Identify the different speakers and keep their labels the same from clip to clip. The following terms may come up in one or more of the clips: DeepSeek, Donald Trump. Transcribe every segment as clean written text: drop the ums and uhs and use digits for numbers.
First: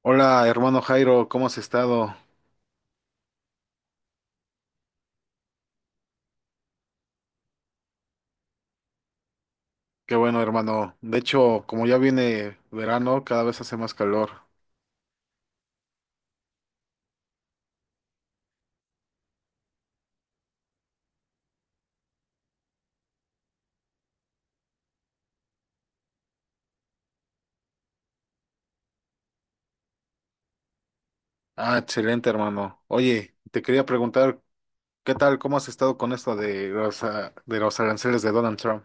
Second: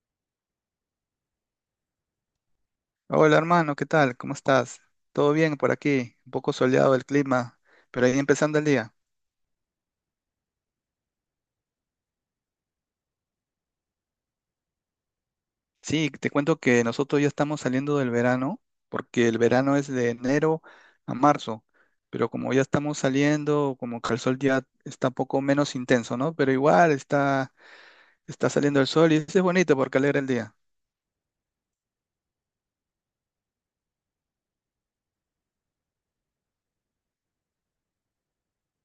Speaker 1: Hola, hermano Jairo, ¿cómo has estado?
Speaker 2: Hola hermano, ¿qué tal? ¿Cómo estás? ¿Todo bien por aquí? Un poco soleado el clima, pero ahí empezando el día.
Speaker 1: Qué bueno, hermano. De hecho, como ya viene verano, cada vez hace más calor.
Speaker 2: Sí, te cuento que nosotros ya estamos saliendo del verano, porque el verano es de enero a marzo, pero como ya estamos saliendo, como que el sol ya está un poco menos intenso, ¿no? Pero igual está, está saliendo el sol y eso es bonito porque alegra el día.
Speaker 1: Ah, excelente, hermano. Oye, te quería preguntar, ¿qué tal? ¿Cómo has estado con esto de los aranceles de Donald Trump?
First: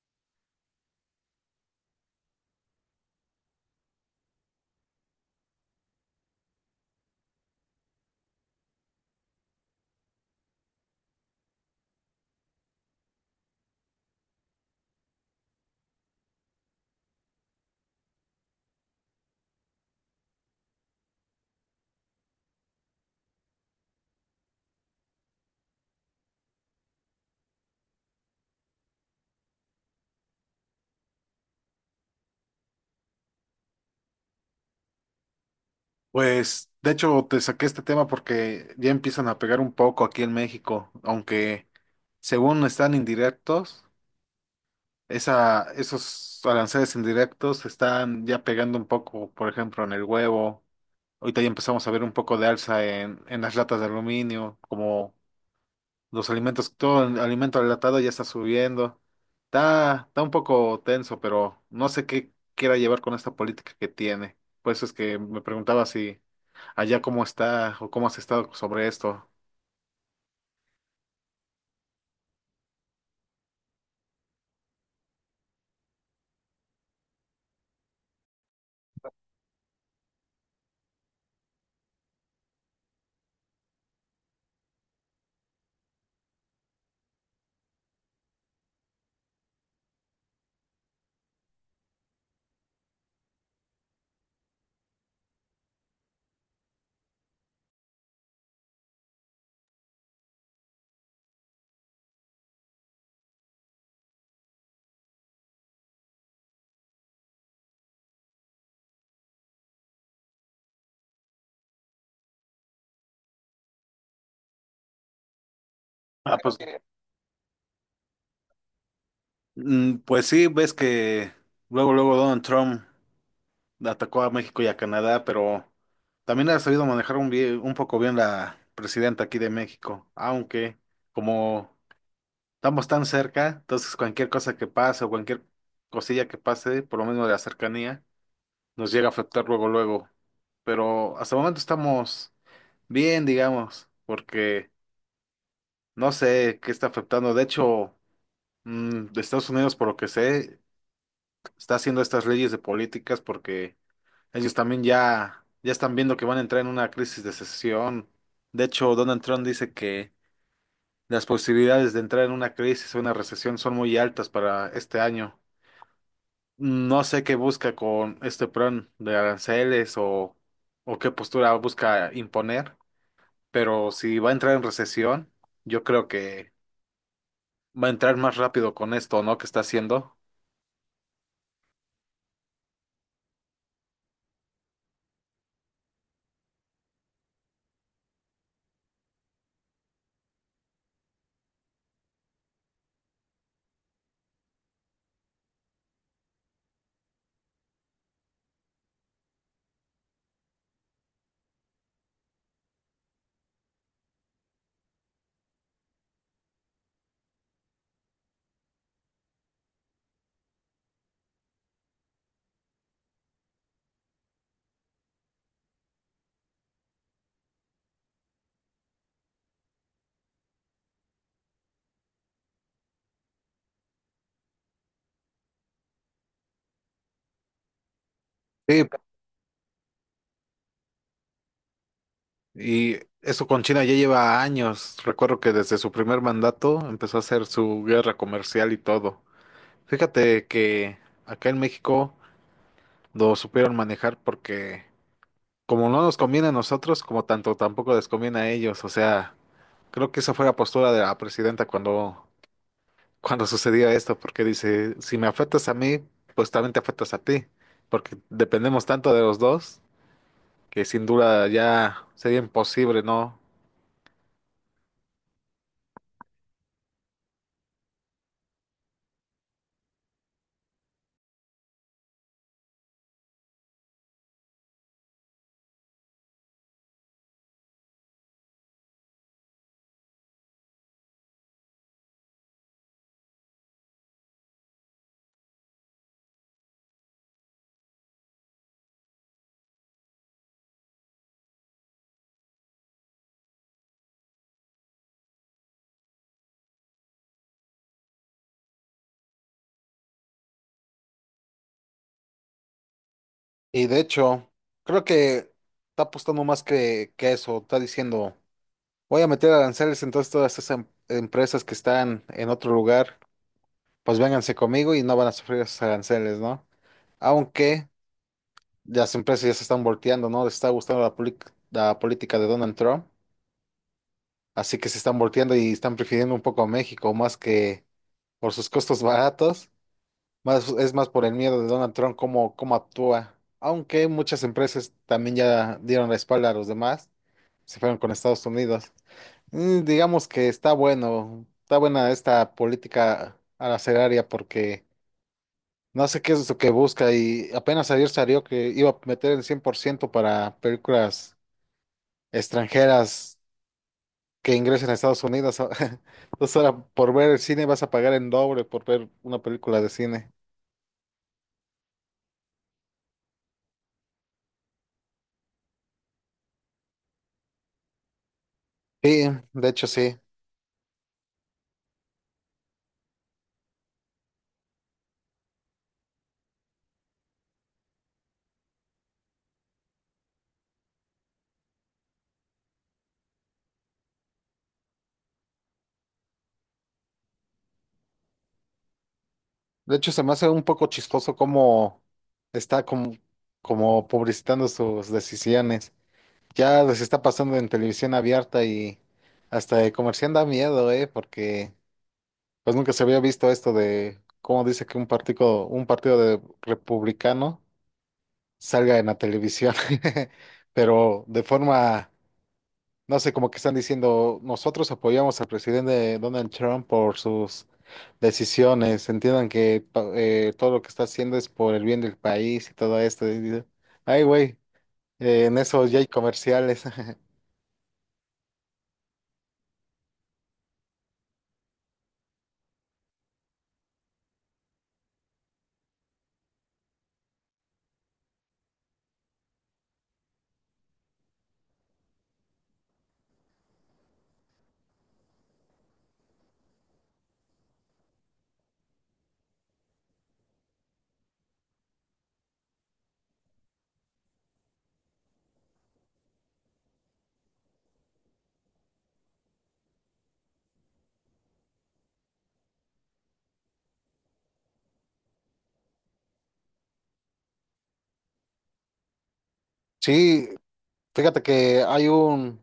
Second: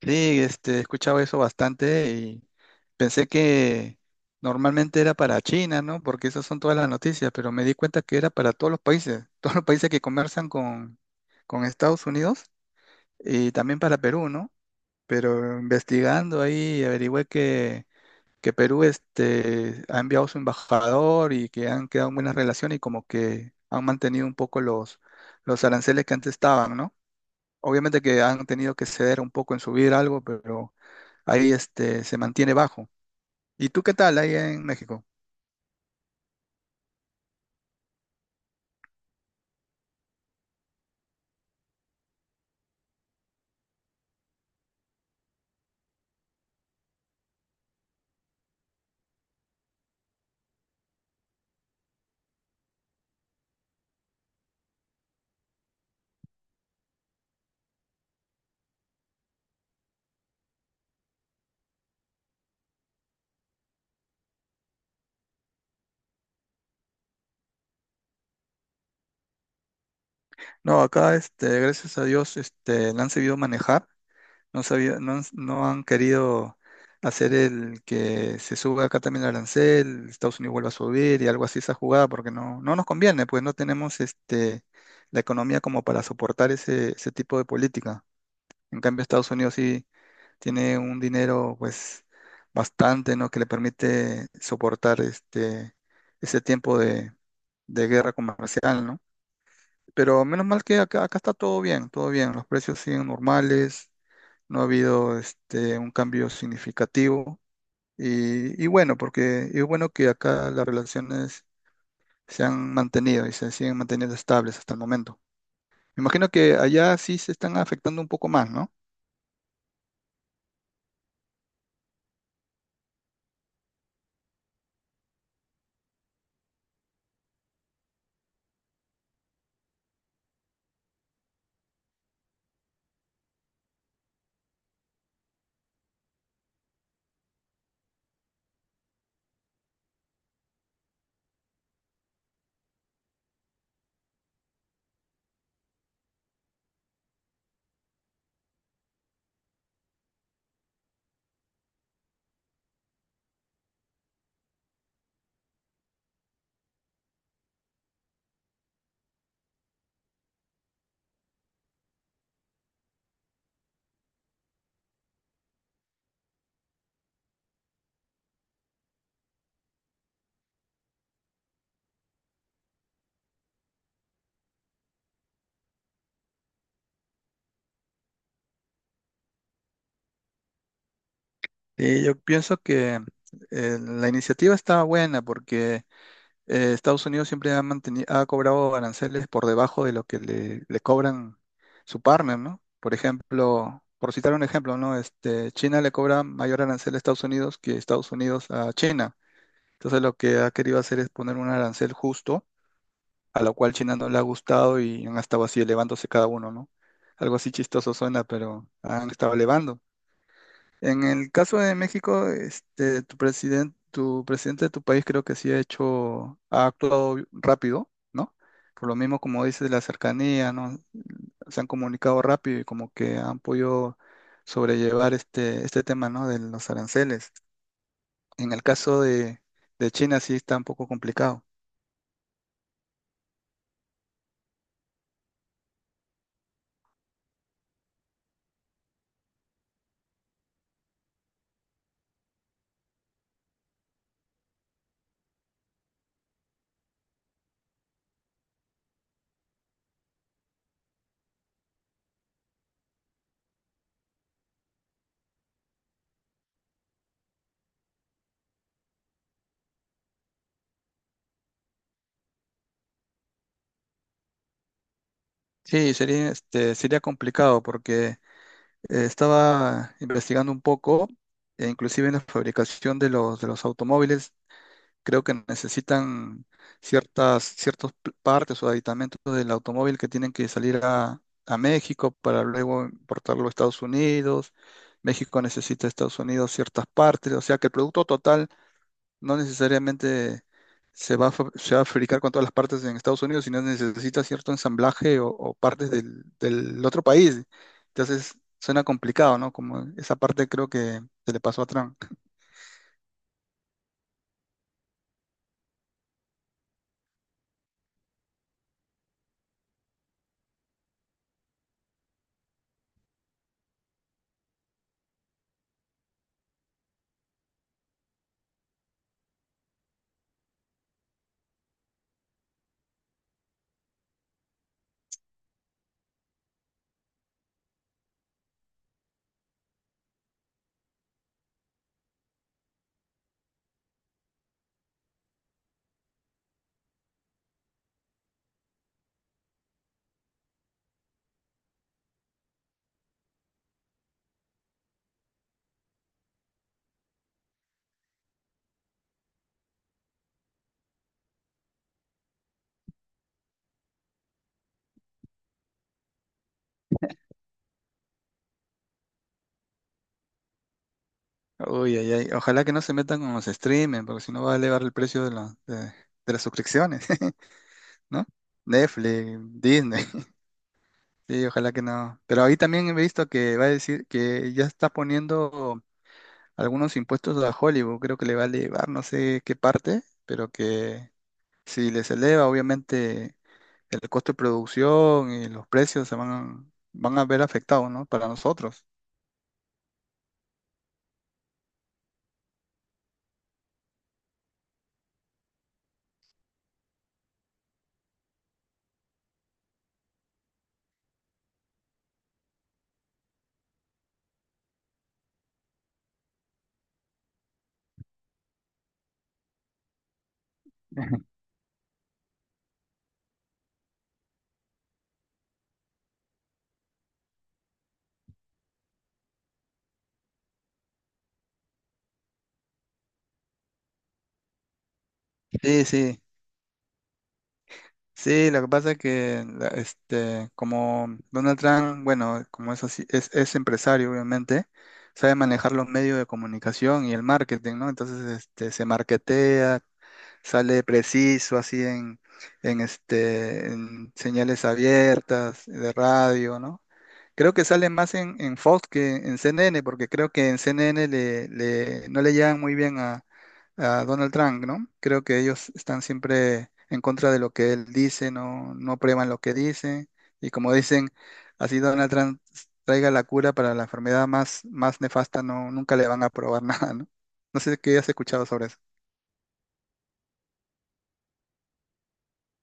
Speaker 2: Sí, he escuchado eso bastante y pensé que normalmente era para China, ¿no? Porque esas son todas las noticias, pero me di cuenta que era para todos los países, todos los países que conversan con Estados Unidos y también para Perú, ¿no? Pero investigando ahí averigüé que Perú ha enviado su embajador y que han quedado en buenas relaciones y como que han mantenido un poco los aranceles que antes estaban, ¿no? Obviamente que han tenido que ceder un poco en subir algo, pero ahí se mantiene bajo. ¿Y tú qué tal ahí en México?
Speaker 1: Pues, de hecho, te saqué este tema porque ya empiezan a pegar un poco aquí en México, aunque según están indirectos, esos aranceles indirectos están ya pegando un poco, por ejemplo, en el huevo. Ahorita ya empezamos a ver un poco de alza en las latas de aluminio, como los alimentos, todo el alimento enlatado ya está subiendo. Está un poco tenso, pero no sé qué quiera llevar con esta política que tiene. Por eso es que me preguntaba si allá cómo está o cómo has estado sobre esto.
Speaker 2: No, acá, gracias a Dios, la han sabido manejar, no, no, no han querido hacer el que se suba acá también el arancel, Estados Unidos vuelva a subir y algo así esa jugada, porque no, no nos conviene, pues no tenemos la economía como para soportar ese tipo de política. En cambio, Estados Unidos sí tiene un dinero pues bastante, ¿no? Que le permite soportar ese tiempo de guerra comercial, ¿no? Pero menos mal que acá está todo bien, los precios siguen normales, no ha habido un cambio significativo y bueno, porque es bueno que acá las relaciones se han mantenido y se siguen manteniendo estables hasta el momento. Me imagino
Speaker 1: Ah,
Speaker 2: que
Speaker 1: pues,
Speaker 2: allá sí se están afectando un poco más, ¿no?
Speaker 1: pues sí, ves que luego, luego Donald Trump atacó a México y a Canadá, pero también ha sabido manejar un poco bien la presidenta aquí de México, aunque como estamos tan cerca, entonces cualquier cosa que pase o cualquier cosilla que pase, por lo menos de la cercanía, nos llega a afectar luego, luego. Pero hasta el momento estamos bien, digamos, porque no sé qué está afectando. De hecho, de Estados Unidos, por lo que sé, está haciendo estas leyes de políticas porque ellos también ya están viendo que van a entrar en una crisis de recesión. De hecho, Donald Trump dice que las posibilidades de entrar en una crisis o una recesión son muy altas para este año. No sé qué busca con este plan de aranceles, o qué postura busca imponer, pero si va a entrar en recesión, yo creo que va a entrar más rápido con esto, ¿no?, ¿que está haciendo?
Speaker 2: Sí, yo pienso que la iniciativa está buena porque Estados Unidos siempre ha mantenido, ha cobrado aranceles por debajo de lo que le cobran su partner, ¿no? Por ejemplo, por citar un ejemplo, ¿no? China le cobra mayor arancel a Estados Unidos que Estados Unidos a China. Entonces lo que ha querido hacer es poner un arancel justo, a lo cual China no le ha gustado y han estado así elevándose cada uno, ¿no? Algo así chistoso suena, pero han estado elevando. En el caso de México, tu presidente de tu país creo que sí ha hecho, ha actuado rápido, ¿no? Por lo mismo, como dices, la cercanía, ¿no? Se han comunicado rápido y como que han podido sobrellevar este tema, ¿no? De los aranceles. En el
Speaker 1: Sí.
Speaker 2: caso de China sí está un poco complicado.
Speaker 1: Y eso con China ya lleva años. Recuerdo que desde su primer mandato empezó a hacer su guerra comercial y todo. Fíjate que acá en México lo supieron manejar porque como no nos conviene a nosotros, como tanto tampoco les conviene a ellos. O sea, creo que esa fue la postura de la presidenta cuando sucedió esto, porque dice, si me afectas a mí, pues también te afectas a ti, porque dependemos tanto de los dos que sin duda ya sería imposible, ¿no?
Speaker 2: Sí, sería, sería complicado porque estaba investigando un poco, e inclusive en la fabricación de de los automóviles creo que necesitan ciertas partes o aditamentos del automóvil que tienen que salir a México para luego importarlo a Estados Unidos. México necesita a Estados Unidos ciertas partes, o sea que el producto total no necesariamente se va se va a fabricar con todas las partes en Estados Unidos, sino necesita cierto ensamblaje o partes del otro país. Entonces suena complicado, ¿no? Como esa parte creo que se le pasó a Trump.
Speaker 1: Y de hecho, creo que está apostando más que eso. Está diciendo, voy a meter aranceles, entonces todas esas empresas que están en otro lugar, pues vénganse conmigo y no van a sufrir esos aranceles, ¿no? Aunque las empresas ya se están volteando, ¿no? Les está gustando la política de Donald Trump, así que se están volteando y están prefiriendo un poco a México más que por sus costos baratos, más es más por el miedo de Donald Trump cómo actúa. Aunque muchas empresas también ya dieron la espalda a los demás, se fueron con Estados Unidos. Digamos que está bueno, está buena esta política arancelaria porque no sé qué es lo que busca y apenas ayer salió que iba a meter el 100% para películas extranjeras que ingresen a Estados Unidos. Entonces ahora por ver el cine vas a pagar en doble por ver una película de cine.
Speaker 2: Uy, ay, ay. Ojalá que no se metan con los streamers, porque si no va a elevar el precio de las suscripciones, ¿no? Netflix, Disney.
Speaker 1: Sí.
Speaker 2: Sí, ojalá que no. Pero ahí también he visto que va a decir que ya está poniendo algunos impuestos a Hollywood. Creo que le va a elevar, no sé qué parte, pero que si les eleva, obviamente el costo de producción y los precios se van a, van a ver afectados, ¿no? Para nosotros.
Speaker 1: De hecho se me hace un poco chistoso cómo está como publicitando sus decisiones. Ya les está pasando en televisión abierta y hasta de comerciante da miedo, porque pues nunca se había visto esto de cómo dice que un partido de republicano salga en la televisión, pero de forma. No sé, como que están diciendo, nosotros apoyamos al presidente Donald Trump por sus decisiones. Entiendan que todo lo que está haciendo es por el bien del país y todo esto. Y digo, ay, güey, en
Speaker 2: Sí,
Speaker 1: eso ya hay
Speaker 2: sí.
Speaker 1: comerciales.
Speaker 2: Sí, lo que pasa es que como Donald Trump, bueno, como es así, es empresario, obviamente, sabe manejar los medios de comunicación y el marketing, ¿no? Entonces, se marketea, sale preciso así en, en señales abiertas, de radio, ¿no? Creo que sale más en Fox que en CNN, porque creo que en CNN no le llegan muy bien a Donald Trump, ¿no? Creo que ellos están siempre en contra de lo que él dice, no, no prueban lo que dice. Y como dicen, así Donald Trump traiga la cura para la enfermedad más, más nefasta, no, nunca le van a probar nada, ¿no? No sé qué has escuchado sobre eso.
Speaker 1: Sí, fíjate que hay un...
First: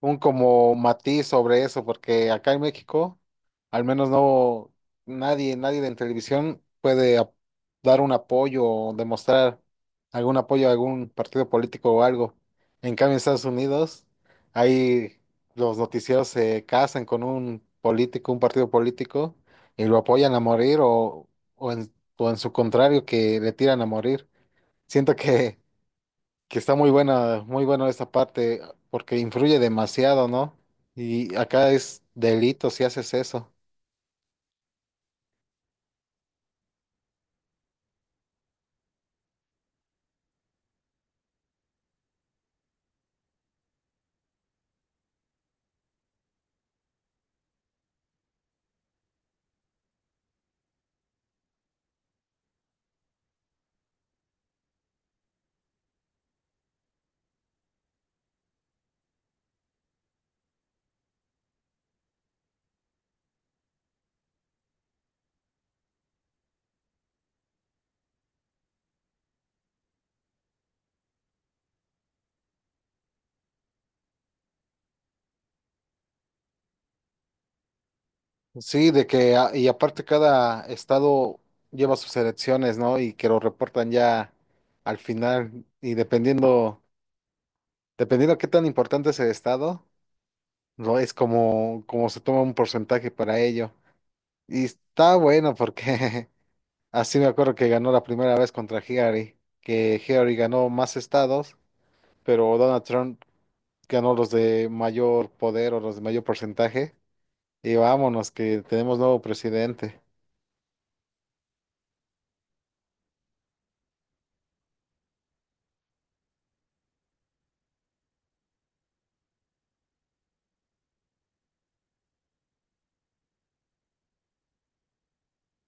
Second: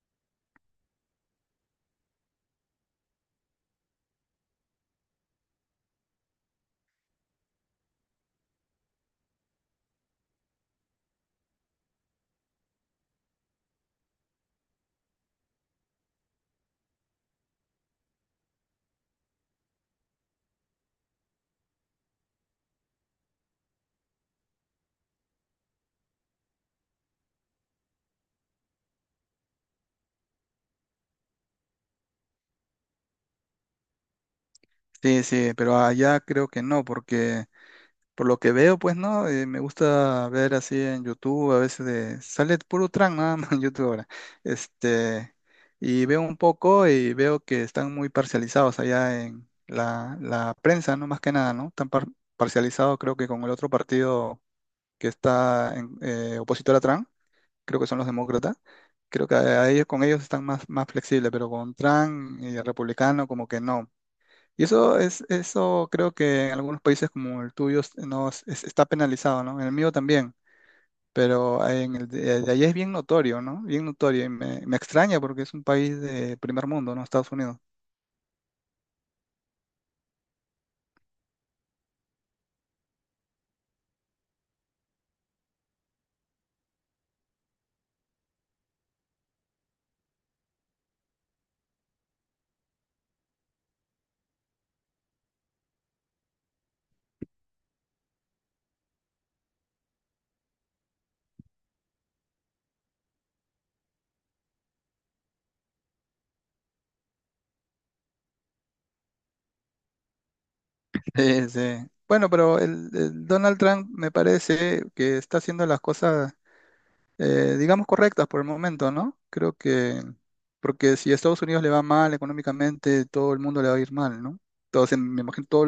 Speaker 1: un como matiz sobre eso, porque acá en México, al menos no nadie en televisión puede dar un apoyo o demostrar algún apoyo a algún partido político o algo. En cambio, en Estados Unidos, ahí los noticieros se casan con un político, un partido político, y lo apoyan a morir, o en su contrario, que le tiran a morir. Siento que está muy buena esta parte, porque influye demasiado, ¿no? Y acá es delito si haces eso.
Speaker 2: Sí, sí, pero allá creo que no, porque por lo que veo, pues no. Me gusta ver así en YouTube, a veces de, sale puro tran nada más en YouTube ahora. Este, y veo un poco y veo que están muy parcializados allá en la prensa, ¿no? Más que nada, ¿no? Parcializado creo que con el otro partido que está en, opositor a Trump, creo que son los demócratas. Creo que a ellos, con ellos están más, más flexibles, pero con Trump y el republicano como que no. Y eso es, eso creo que en algunos países como el tuyo es- no, es- está penalizado, ¿no? En el mío también, pero en el de allá es bien notorio, ¿no? Bien notorio y me extraña porque es un país de primer mundo, ¿no? Estados Unidos.
Speaker 1: Sí, de que, y aparte cada estado lleva sus elecciones, ¿no? Y que lo reportan ya al final, y dependiendo qué tan importante es el estado, no es como se toma un porcentaje para ello. Y está bueno porque así me acuerdo que ganó la primera vez contra Hillary, que Hillary ganó más estados, pero Donald Trump ganó los de mayor poder o los de mayor porcentaje. Y vámonos, que tenemos nuevo presidente.
Speaker 2: Sí, sí. Bueno, pero el Donald Trump me parece que está haciendo las cosas, digamos, correctas por el momento, ¿no? Creo que, porque si a Estados Unidos le va mal económicamente, todo el mundo le va a ir mal, ¿no? Entonces, me imagino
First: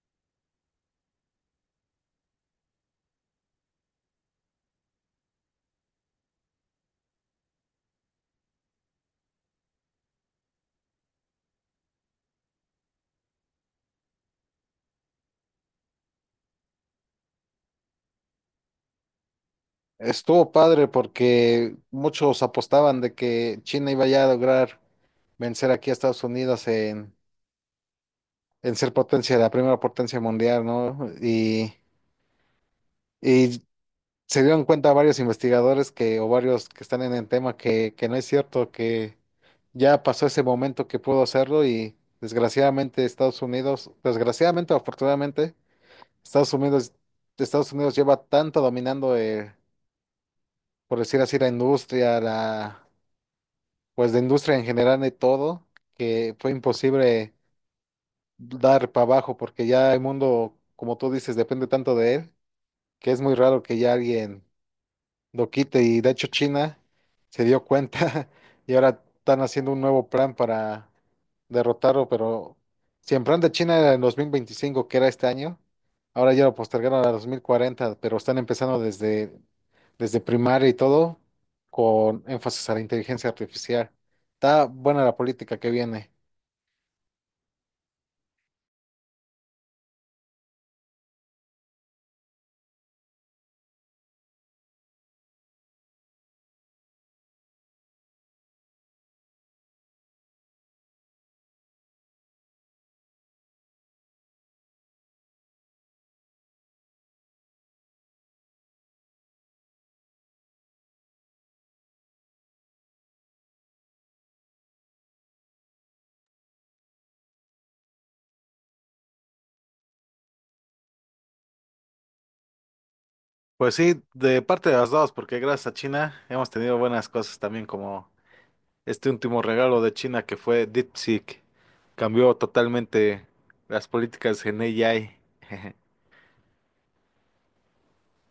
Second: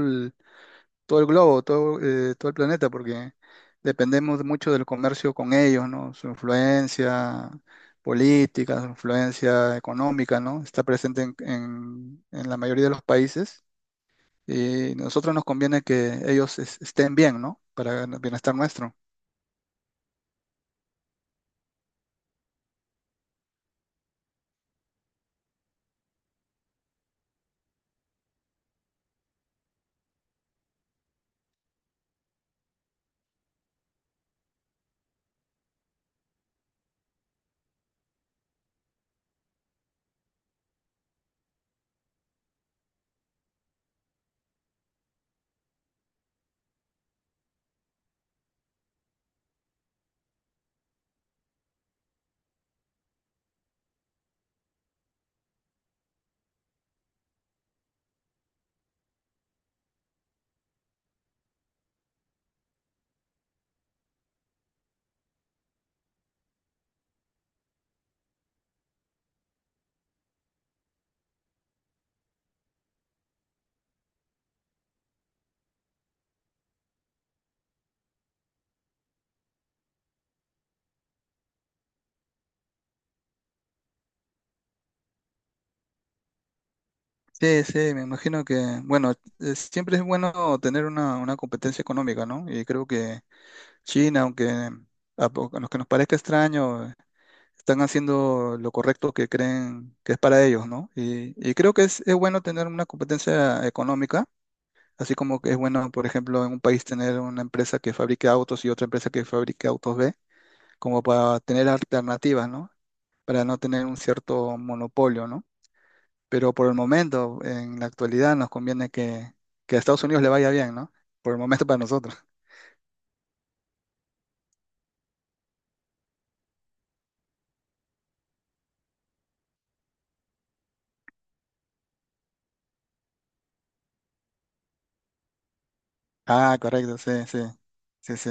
Speaker 2: todo el globo, todo, todo el planeta, porque dependemos mucho del comercio con ellos, ¿no? Su influencia política, su influencia económica, ¿no? Está presente en, en la mayoría de los países y nosotros nos conviene que ellos estén bien, ¿no? Para el bienestar nuestro.
Speaker 1: Estuvo padre porque muchos apostaban de que China iba ya a lograr vencer aquí a Estados Unidos en ser potencia, la primera potencia mundial, ¿no? Y se dieron cuenta varios investigadores que, o varios que están en el tema que no es cierto, que ya pasó ese momento que pudo hacerlo y desgraciadamente Estados Unidos, desgraciadamente o afortunadamente, Estados Unidos, Estados Unidos lleva tanto dominando, por decir así, la industria, pues la industria en general de todo, que fue imposible dar para abajo, porque ya el mundo, como tú dices, depende tanto de él, que es muy raro que ya alguien lo quite. Y de hecho China se dio cuenta y ahora están haciendo un nuevo plan para derrotarlo, pero si el plan de China era en 2025, que era este año, ahora ya lo postergaron a 2040, pero están empezando desde primaria y todo, con énfasis a la inteligencia artificial. Está buena la política que viene.
Speaker 2: Sí, sí, me imagino que, bueno, siempre es bueno tener una competencia económica, ¿no? Y creo que China, aunque a lo que nos parezca extraño, están haciendo lo correcto que creen que es para ellos, ¿no? Y creo que es bueno tener una competencia económica, así como que es bueno, por ejemplo, en un país tener una empresa que fabrique autos y otra empresa que fabrique autos B, como para tener alternativas, ¿no? Para no tener un cierto monopolio, ¿no? Pero por el momento, en la actualidad, nos conviene que a Estados Unidos le vaya bien, ¿no? Por el momento para nosotros.
Speaker 1: Pues sí, de parte de las dos, porque gracias a China hemos tenido buenas cosas también, como este último regalo de China que fue DeepSeek. Cambió totalmente las políticas en AI.
Speaker 2: Ah, correcto, sí, sí, sí, sí.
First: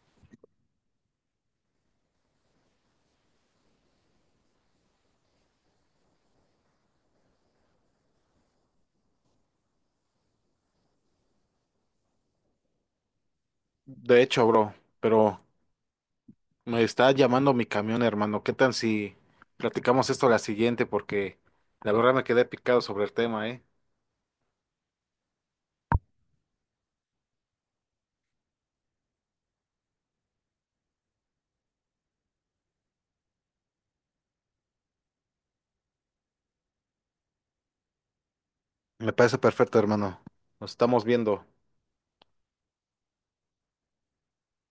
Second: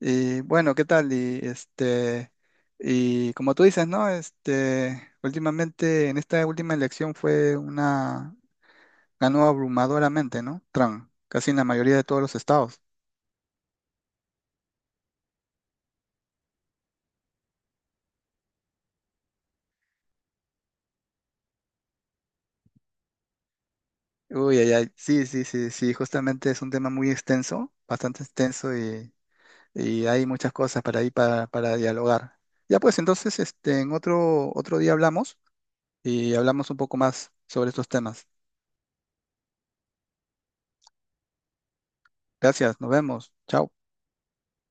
Speaker 2: Y bueno, ¿qué tal? Y y como tú dices, ¿no? Últimamente, en esta última elección fue una, ganó abrumadoramente, ¿no? Trump, casi en la mayoría de todos los estados.
Speaker 1: De hecho, bro, pero me está llamando mi camión, hermano. ¿Qué tal si platicamos esto la siguiente? Porque la verdad me quedé picado sobre el tema, ¿eh?
Speaker 2: Uy, ay, ay, sí, sí, sí, sí, justamente es un tema muy extenso, bastante extenso y hay muchas cosas para ahí para dialogar. Ya pues, entonces, en otro, otro día hablamos y hablamos un poco más sobre estos temas.
Speaker 1: Me parece perfecto, hermano. Nos estamos viendo.
Speaker 2: Gracias, nos vemos. Chao.